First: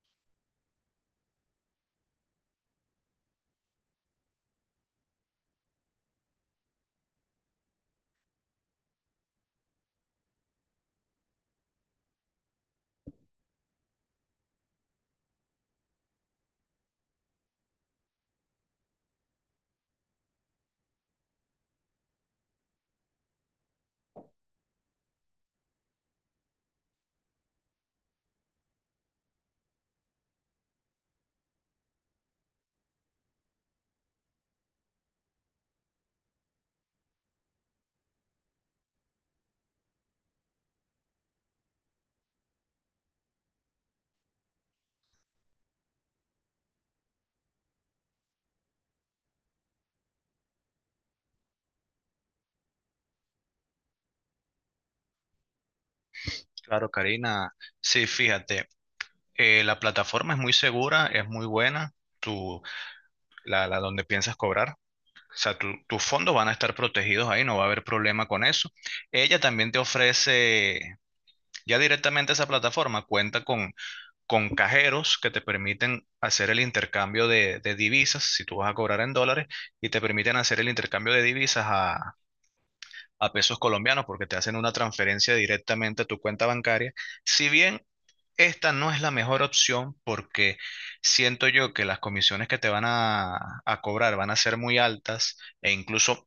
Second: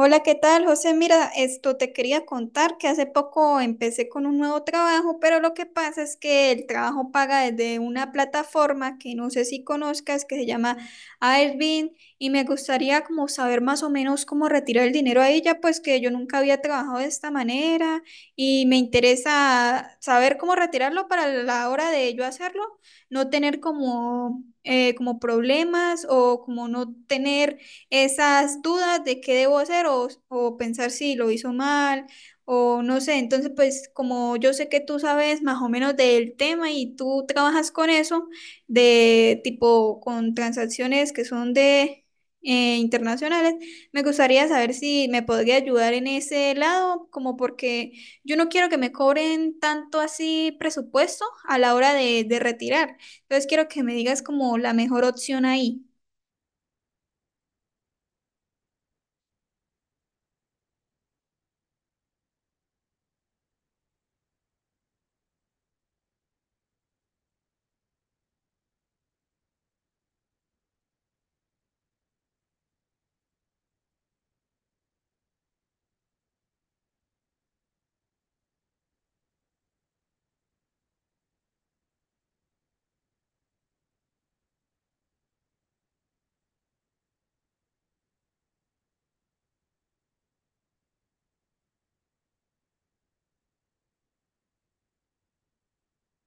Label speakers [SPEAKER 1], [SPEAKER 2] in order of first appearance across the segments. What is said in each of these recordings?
[SPEAKER 1] Hola, ¿qué tal, José? Mira, esto te quería contar que hace poco empecé con un nuevo trabajo, pero lo que pasa es que el trabajo paga desde una plataforma que no sé si conozcas, que se llama Airbnb, y me gustaría como saber más o menos cómo retirar el dinero a ella, pues que yo nunca había trabajado de esta manera y me interesa saber cómo retirarlo para la hora de yo hacerlo, no tener como problemas o como no tener esas dudas de qué debo hacer o pensar si lo hizo mal o no sé. Entonces, pues como yo sé que tú sabes más o menos del tema y tú trabajas con eso, de tipo con transacciones que son de internacionales, me gustaría saber si me podría ayudar en ese lado, como porque yo no quiero que me cobren tanto así presupuesto a la hora de retirar. Entonces quiero que me digas como la mejor opción ahí.
[SPEAKER 2] Claro, Karina. Sí, fíjate, la plataforma es muy segura, es muy buena. tú, la donde piensas cobrar. O sea, tus fondos van a estar protegidos ahí, no va a haber problema con eso. Ella también te ofrece, ya directamente esa plataforma cuenta con cajeros que te permiten hacer el intercambio de divisas, si tú vas a cobrar en dólares, y te permiten hacer el intercambio de divisas a pesos colombianos, porque te hacen una transferencia directamente a tu cuenta bancaria. Si bien, esta no es la mejor opción, porque siento yo que las comisiones que te van a cobrar van a ser muy altas, e incluso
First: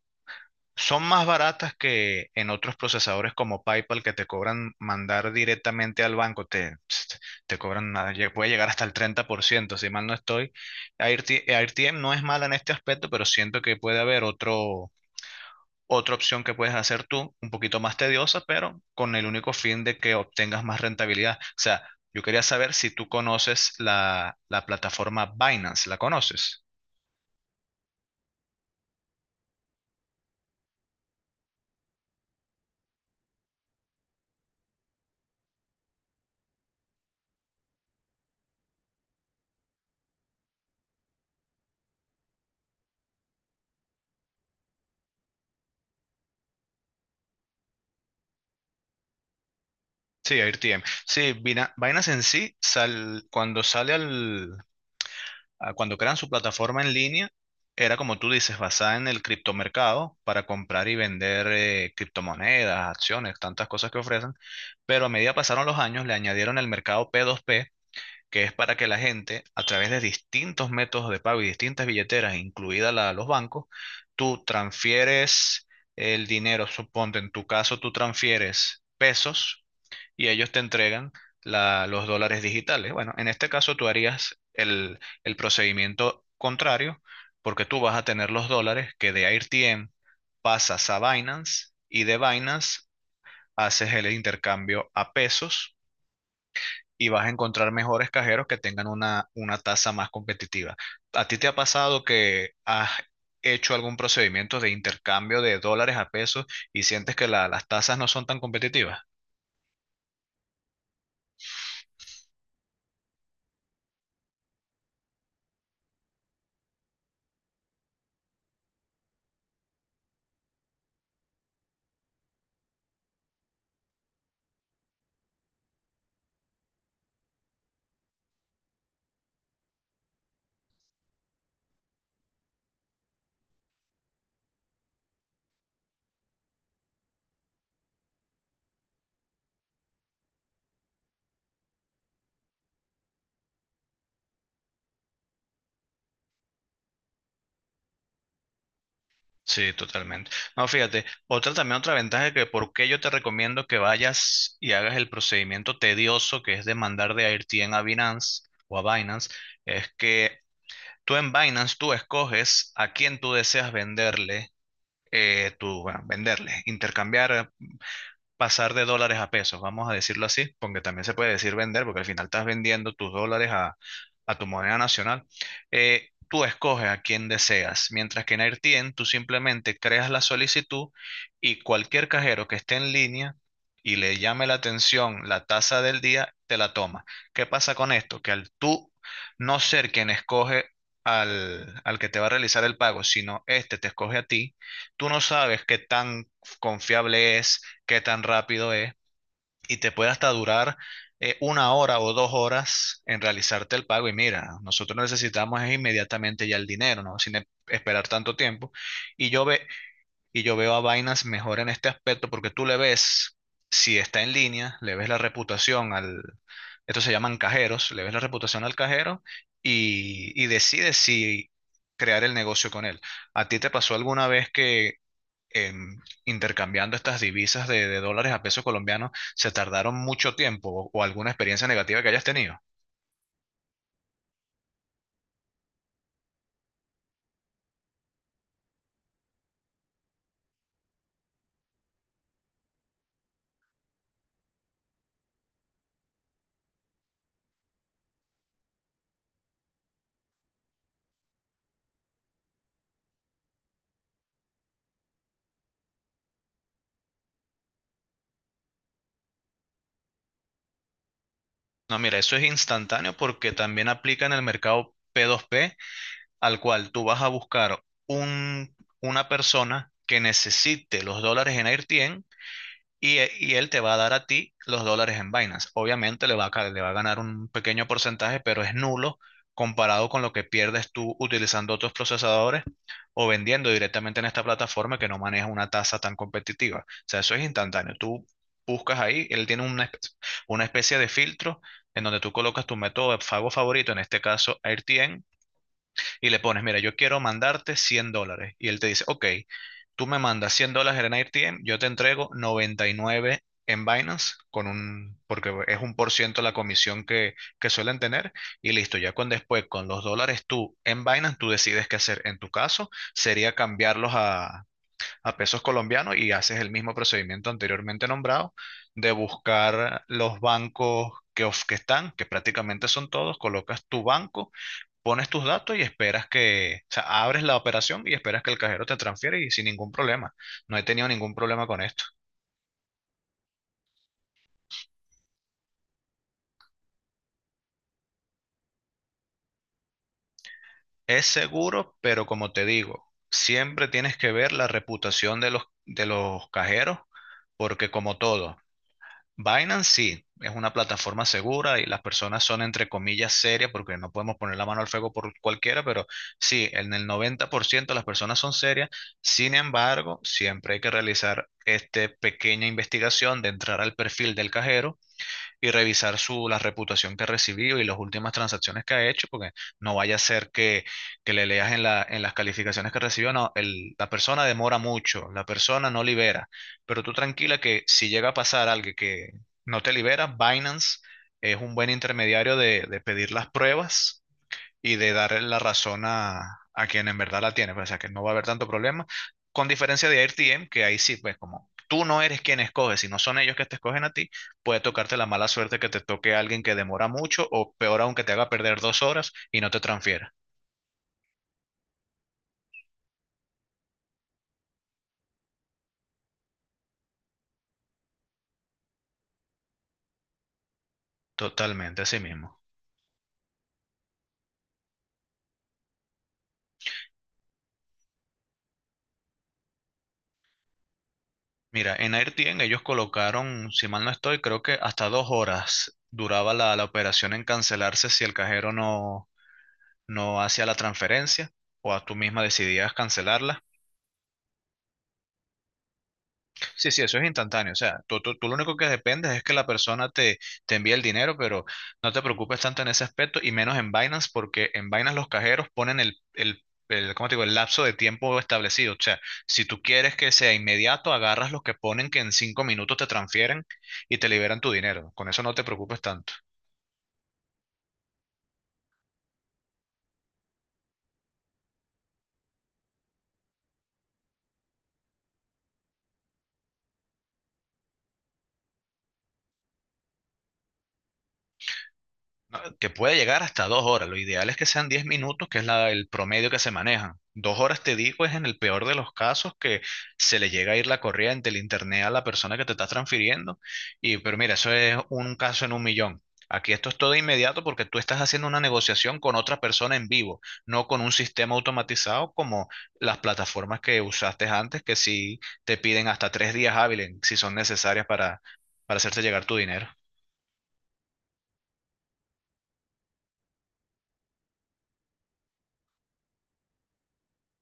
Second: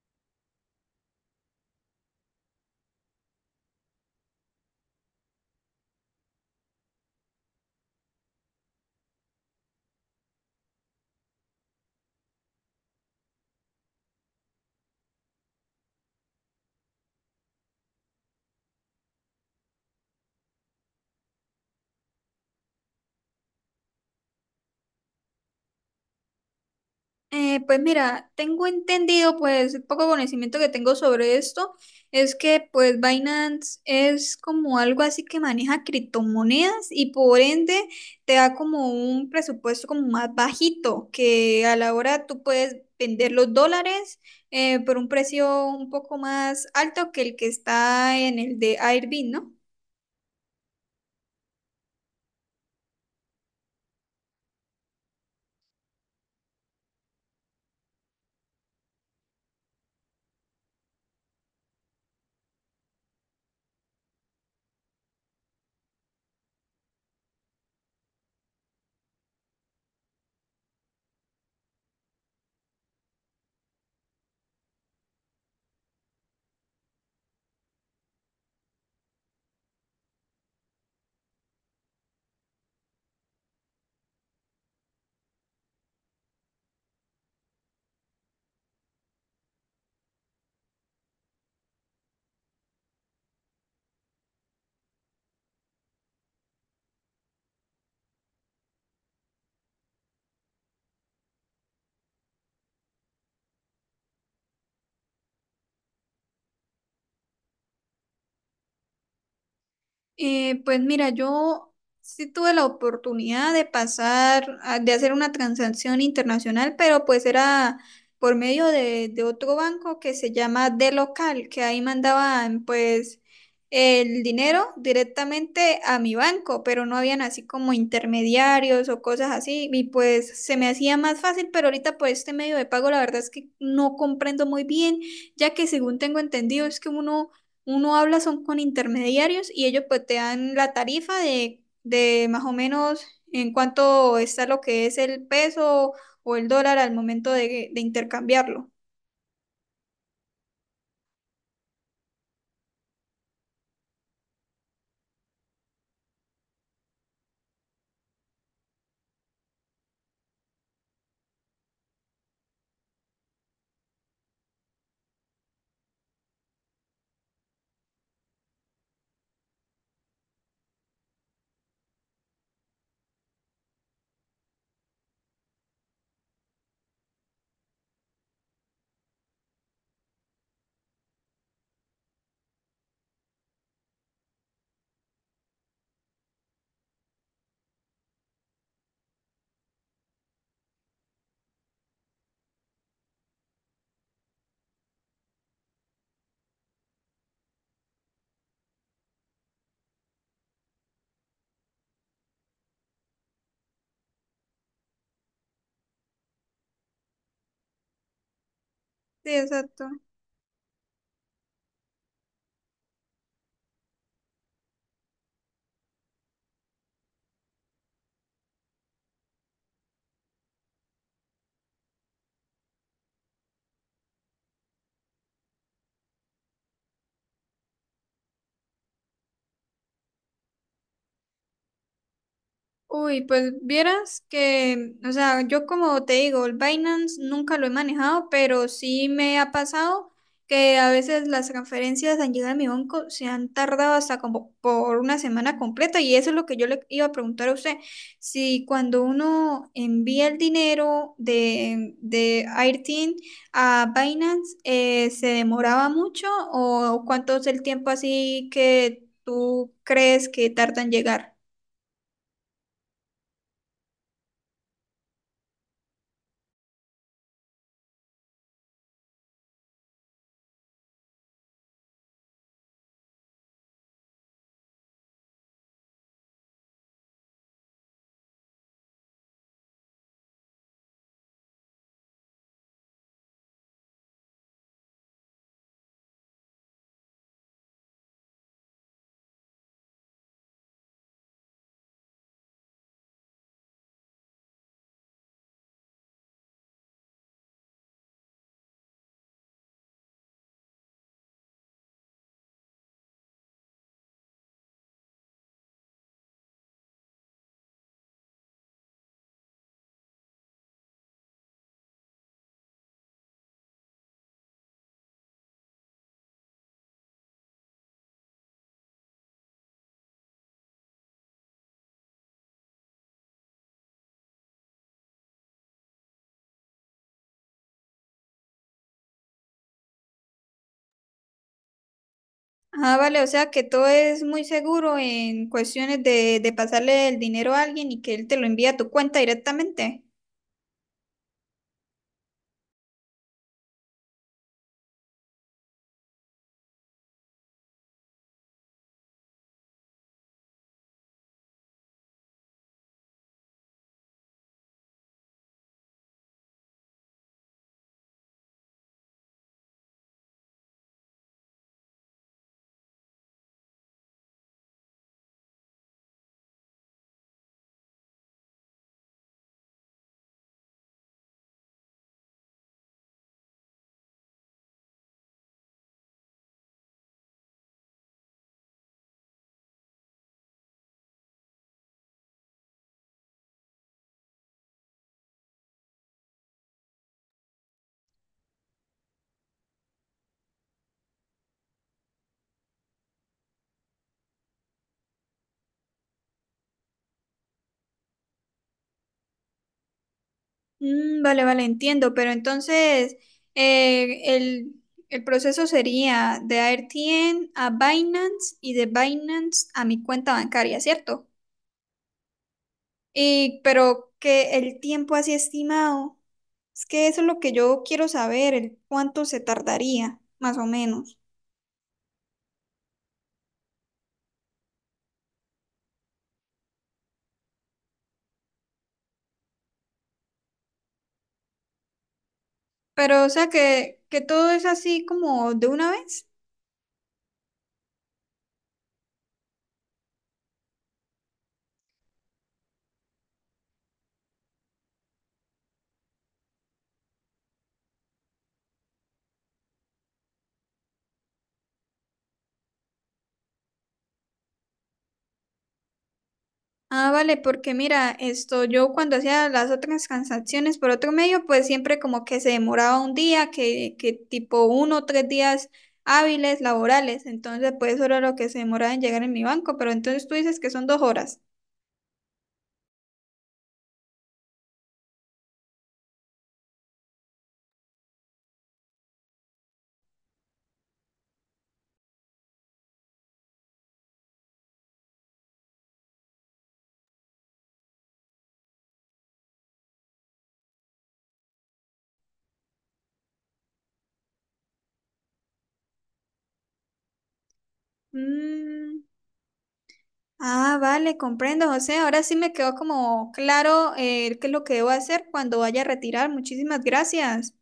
[SPEAKER 2] son más baratas que en otros procesadores como PayPal, que te cobran mandar directamente al banco. Te cobran, nada, puede llegar hasta el 30%, si mal no estoy. AirTM no es mala en este aspecto, pero siento que puede haber otra opción que puedes hacer tú, un poquito más tediosa, pero con el único fin de que obtengas más rentabilidad. O sea, yo quería saber si tú conoces la plataforma Binance. ¿La conoces?
[SPEAKER 1] Pues mira, tengo entendido, pues el poco conocimiento que tengo sobre esto es que pues Binance es como algo así que maneja criptomonedas y por ende te da como un presupuesto como más bajito, que a la hora tú puedes vender los dólares por un precio un poco más alto que el que está en el de Airbnb, ¿no?
[SPEAKER 2] Sí, AirTM. Sí, Binance en sí, sal- cuando sale al, a- cuando crean su plataforma en línea, era como tú dices, basada en el criptomercado para comprar y vender, criptomonedas, acciones, tantas cosas que ofrecen. Pero a medida pasaron los años, le añadieron el mercado P2P, que es para que la gente, a través de distintos métodos de pago y distintas billeteras, incluida la de los bancos, tú transfieres el dinero. Suponte, en tu caso tú transfieres pesos y ellos te entregan los dólares digitales. Bueno, en este caso tú harías el procedimiento contrario, porque tú vas a tener los dólares que de AirTM pasas a Binance, y de Binance haces el intercambio a pesos, y vas a encontrar mejores cajeros que tengan una tasa más competitiva. ¿A ti te ha pasado que has hecho algún procedimiento de intercambio de dólares a pesos y sientes que las tasas no son tan competitivas?
[SPEAKER 1] Pues mira, yo sí tuve la oportunidad de pasar, de hacer una transacción internacional, pero pues era por medio de otro banco que se llama De Local, que ahí mandaban pues el dinero directamente a mi banco, pero no habían así como intermediarios o cosas así, y pues se me hacía más fácil, pero ahorita por este medio de pago la verdad es que no comprendo muy bien, ya que según tengo entendido es que uno habla son con intermediarios y ellos pues te dan la tarifa de más o menos en cuánto está lo que es el peso o el dólar al momento de intercambiarlo.
[SPEAKER 2] Sí, totalmente. No, fíjate, otra también otra ventaja, que por qué yo te recomiendo que vayas y hagas el procedimiento tedioso, que es de mandar de AirTM a Binance, o a Binance, es que tú en Binance tú escoges a quién tú deseas venderle, bueno, venderle, intercambiar, pasar de dólares a pesos, vamos a decirlo así, porque también se puede decir vender, porque al final estás vendiendo tus dólares a tu moneda nacional. Tú escoges a quien deseas, mientras que en AirTien tú simplemente creas la solicitud, y cualquier cajero que esté en línea y le llame la atención la tasa del día, te la toma. ¿Qué pasa con esto? Que al tú no ser quien escoge al que te va a realizar el pago, sino este te escoge a ti, tú no sabes qué tan confiable es, qué tan rápido es, y te puede hasta durar, 1 hora o 2 horas en realizarte el pago. Y mira, nosotros necesitamos es inmediatamente ya el dinero, ¿no? Sin esperar tanto tiempo. Y
[SPEAKER 1] Sí,
[SPEAKER 2] yo, ve,
[SPEAKER 1] exacto.
[SPEAKER 2] y yo veo a Binance mejor en este aspecto, porque tú le ves, si está en línea, le ves la reputación esto se llaman cajeros, le ves la reputación al cajero y decides si crear el negocio con él. ¿A ti te pasó alguna vez que, intercambiando estas divisas de dólares a pesos colombianos, se tardaron mucho tiempo, o alguna experiencia negativa que hayas tenido?
[SPEAKER 1] Uy, pues vieras que, o sea, yo como te digo, el Binance nunca lo he manejado, pero sí me ha pasado que a veces las transferencias han llegado a mi banco, se han tardado hasta como por una semana completa y eso es lo que yo le iba a preguntar a usted, si cuando uno envía el dinero de Airteen a Binance, ¿se demoraba mucho o cuánto es el tiempo así que tú crees que tarda en llegar?
[SPEAKER 2] No, mira, eso es instantáneo, porque también aplica en el mercado P2P, al cual tú vas a buscar un, una persona que necesite los dólares en AirTien, y él te va a dar a ti los dólares en Binance. Obviamente le va a ganar un pequeño porcentaje, pero es nulo comparado con lo que pierdes tú utilizando otros procesadores, o vendiendo directamente en esta plataforma que no maneja una tasa tan competitiva. O sea, eso es instantáneo. Tú buscas ahí, él tiene una especie, de filtro en donde tú colocas tu método de pago favorito, en este caso AirTM, y le pones, mira, yo quiero mandarte $100. Y él te dice, ok, tú me mandas $100 en ARTM, yo te entrego 99 en Binance, porque es 1% la comisión que suelen tener. Y listo, ya con los dólares tú en Binance, tú decides qué hacer. En tu caso, sería cambiarlos a pesos colombianos, y haces el mismo procedimiento anteriormente nombrado, de buscar los bancos que están, que prácticamente son todos, colocas tu banco, pones tus datos y esperas o sea, abres la operación y esperas que el cajero te transfiera, y sin ningún problema. No he tenido ningún problema con esto.
[SPEAKER 1] Ah, vale, o sea que todo es muy seguro en cuestiones de pasarle el dinero a alguien y que él te lo envía a tu cuenta directamente.
[SPEAKER 2] Es seguro, pero como te digo, siempre tienes que ver la reputación de los cajeros, porque, como todo, Binance sí es una plataforma segura, y las personas son entre comillas serias, porque no podemos poner la mano al fuego por cualquiera, pero sí, en el 90% las personas son serias. Sin embargo, siempre hay que realizar esta pequeña investigación de entrar al perfil del cajero y revisar la reputación que ha recibido y las últimas transacciones que ha hecho, porque no vaya a ser que le leas en las calificaciones que recibió, no, la persona demora mucho, la persona no libera. Pero tú tranquila, que si llega a pasar algo que no te libera, Binance es un buen intermediario de pedir las pruebas y de dar la razón a quien en verdad la tiene, pues, o sea que no va a haber tanto problema, con diferencia de AirTM, que ahí sí, pues como tú no eres quien escoge, si no son ellos que te escogen a ti, puede tocarte la mala suerte que te toque a alguien que demora mucho, o peor aún, que te haga perder 2 horas y no te transfiera.
[SPEAKER 1] Mm, vale, vale, entiendo, pero entonces eh, el, el proceso sería de AirTN a Binance y de Binance a mi cuenta bancaria, ¿cierto?
[SPEAKER 2] Totalmente, así mismo.
[SPEAKER 1] Y, pero que el tiempo así estimado, es que eso es lo que yo quiero saber, el cuánto se tardaría, más o menos.
[SPEAKER 2] Mira, en AirTM ellos colocaron, si mal no estoy, creo que hasta 2 horas duraba la operación en cancelarse, si el cajero no hacía la transferencia, o a tú misma decidías
[SPEAKER 1] Pero, o sea
[SPEAKER 2] cancelarla.
[SPEAKER 1] que todo es así como de una vez.
[SPEAKER 2] Sí, sí, eso es instantáneo. O sea, tú lo único que dependes es que la persona te envíe el dinero, pero no te preocupes tanto en ese aspecto, y menos en Binance, porque en Binance los cajeros ponen ¿cómo te digo? El lapso de tiempo establecido. O sea, si tú quieres que sea inmediato, agarras los que ponen que en 5 minutos te transfieren y te liberan tu dinero. Con eso no te preocupes tanto.
[SPEAKER 1] Ah, vale, porque mira, esto yo cuando hacía las otras transacciones por otro medio, pues siempre como que se demoraba un día, que tipo 1 o 3 días hábiles laborales, entonces pues eso era lo que se demoraba en llegar en mi banco, pero entonces tú dices que son 2 horas.
[SPEAKER 2] No, que puede llegar hasta 2 horas. Lo ideal es que sean 10 minutos, que es el promedio que se maneja. 2 horas, te digo, es en el peor de los casos, que se le llega a ir la corriente, el internet, a la persona que te está transfiriendo. Pero mira, eso es un caso en un millón. Aquí esto es todo inmediato, porque tú estás haciendo una negociación con otra persona en vivo, no con un sistema automatizado como las plataformas que usaste antes, que sí te piden hasta 3 días hábiles, si son necesarias para
[SPEAKER 1] Mm,
[SPEAKER 2] hacerte llegar tu dinero.
[SPEAKER 1] ah, vale, comprendo, José, ahora sí me quedó como claro qué es lo que debo hacer cuando vaya a retirar, muchísimas gracias.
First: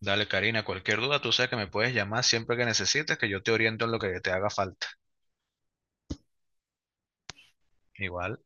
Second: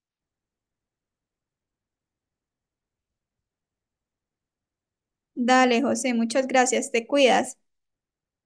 [SPEAKER 2] Dale, Karina, cualquier duda, tú sabes que me puedes llamar siempre que necesites, que yo te oriento en lo que te haga falta.
[SPEAKER 1] Dale, José, muchas gracias, te cuidas.
[SPEAKER 2] Igual.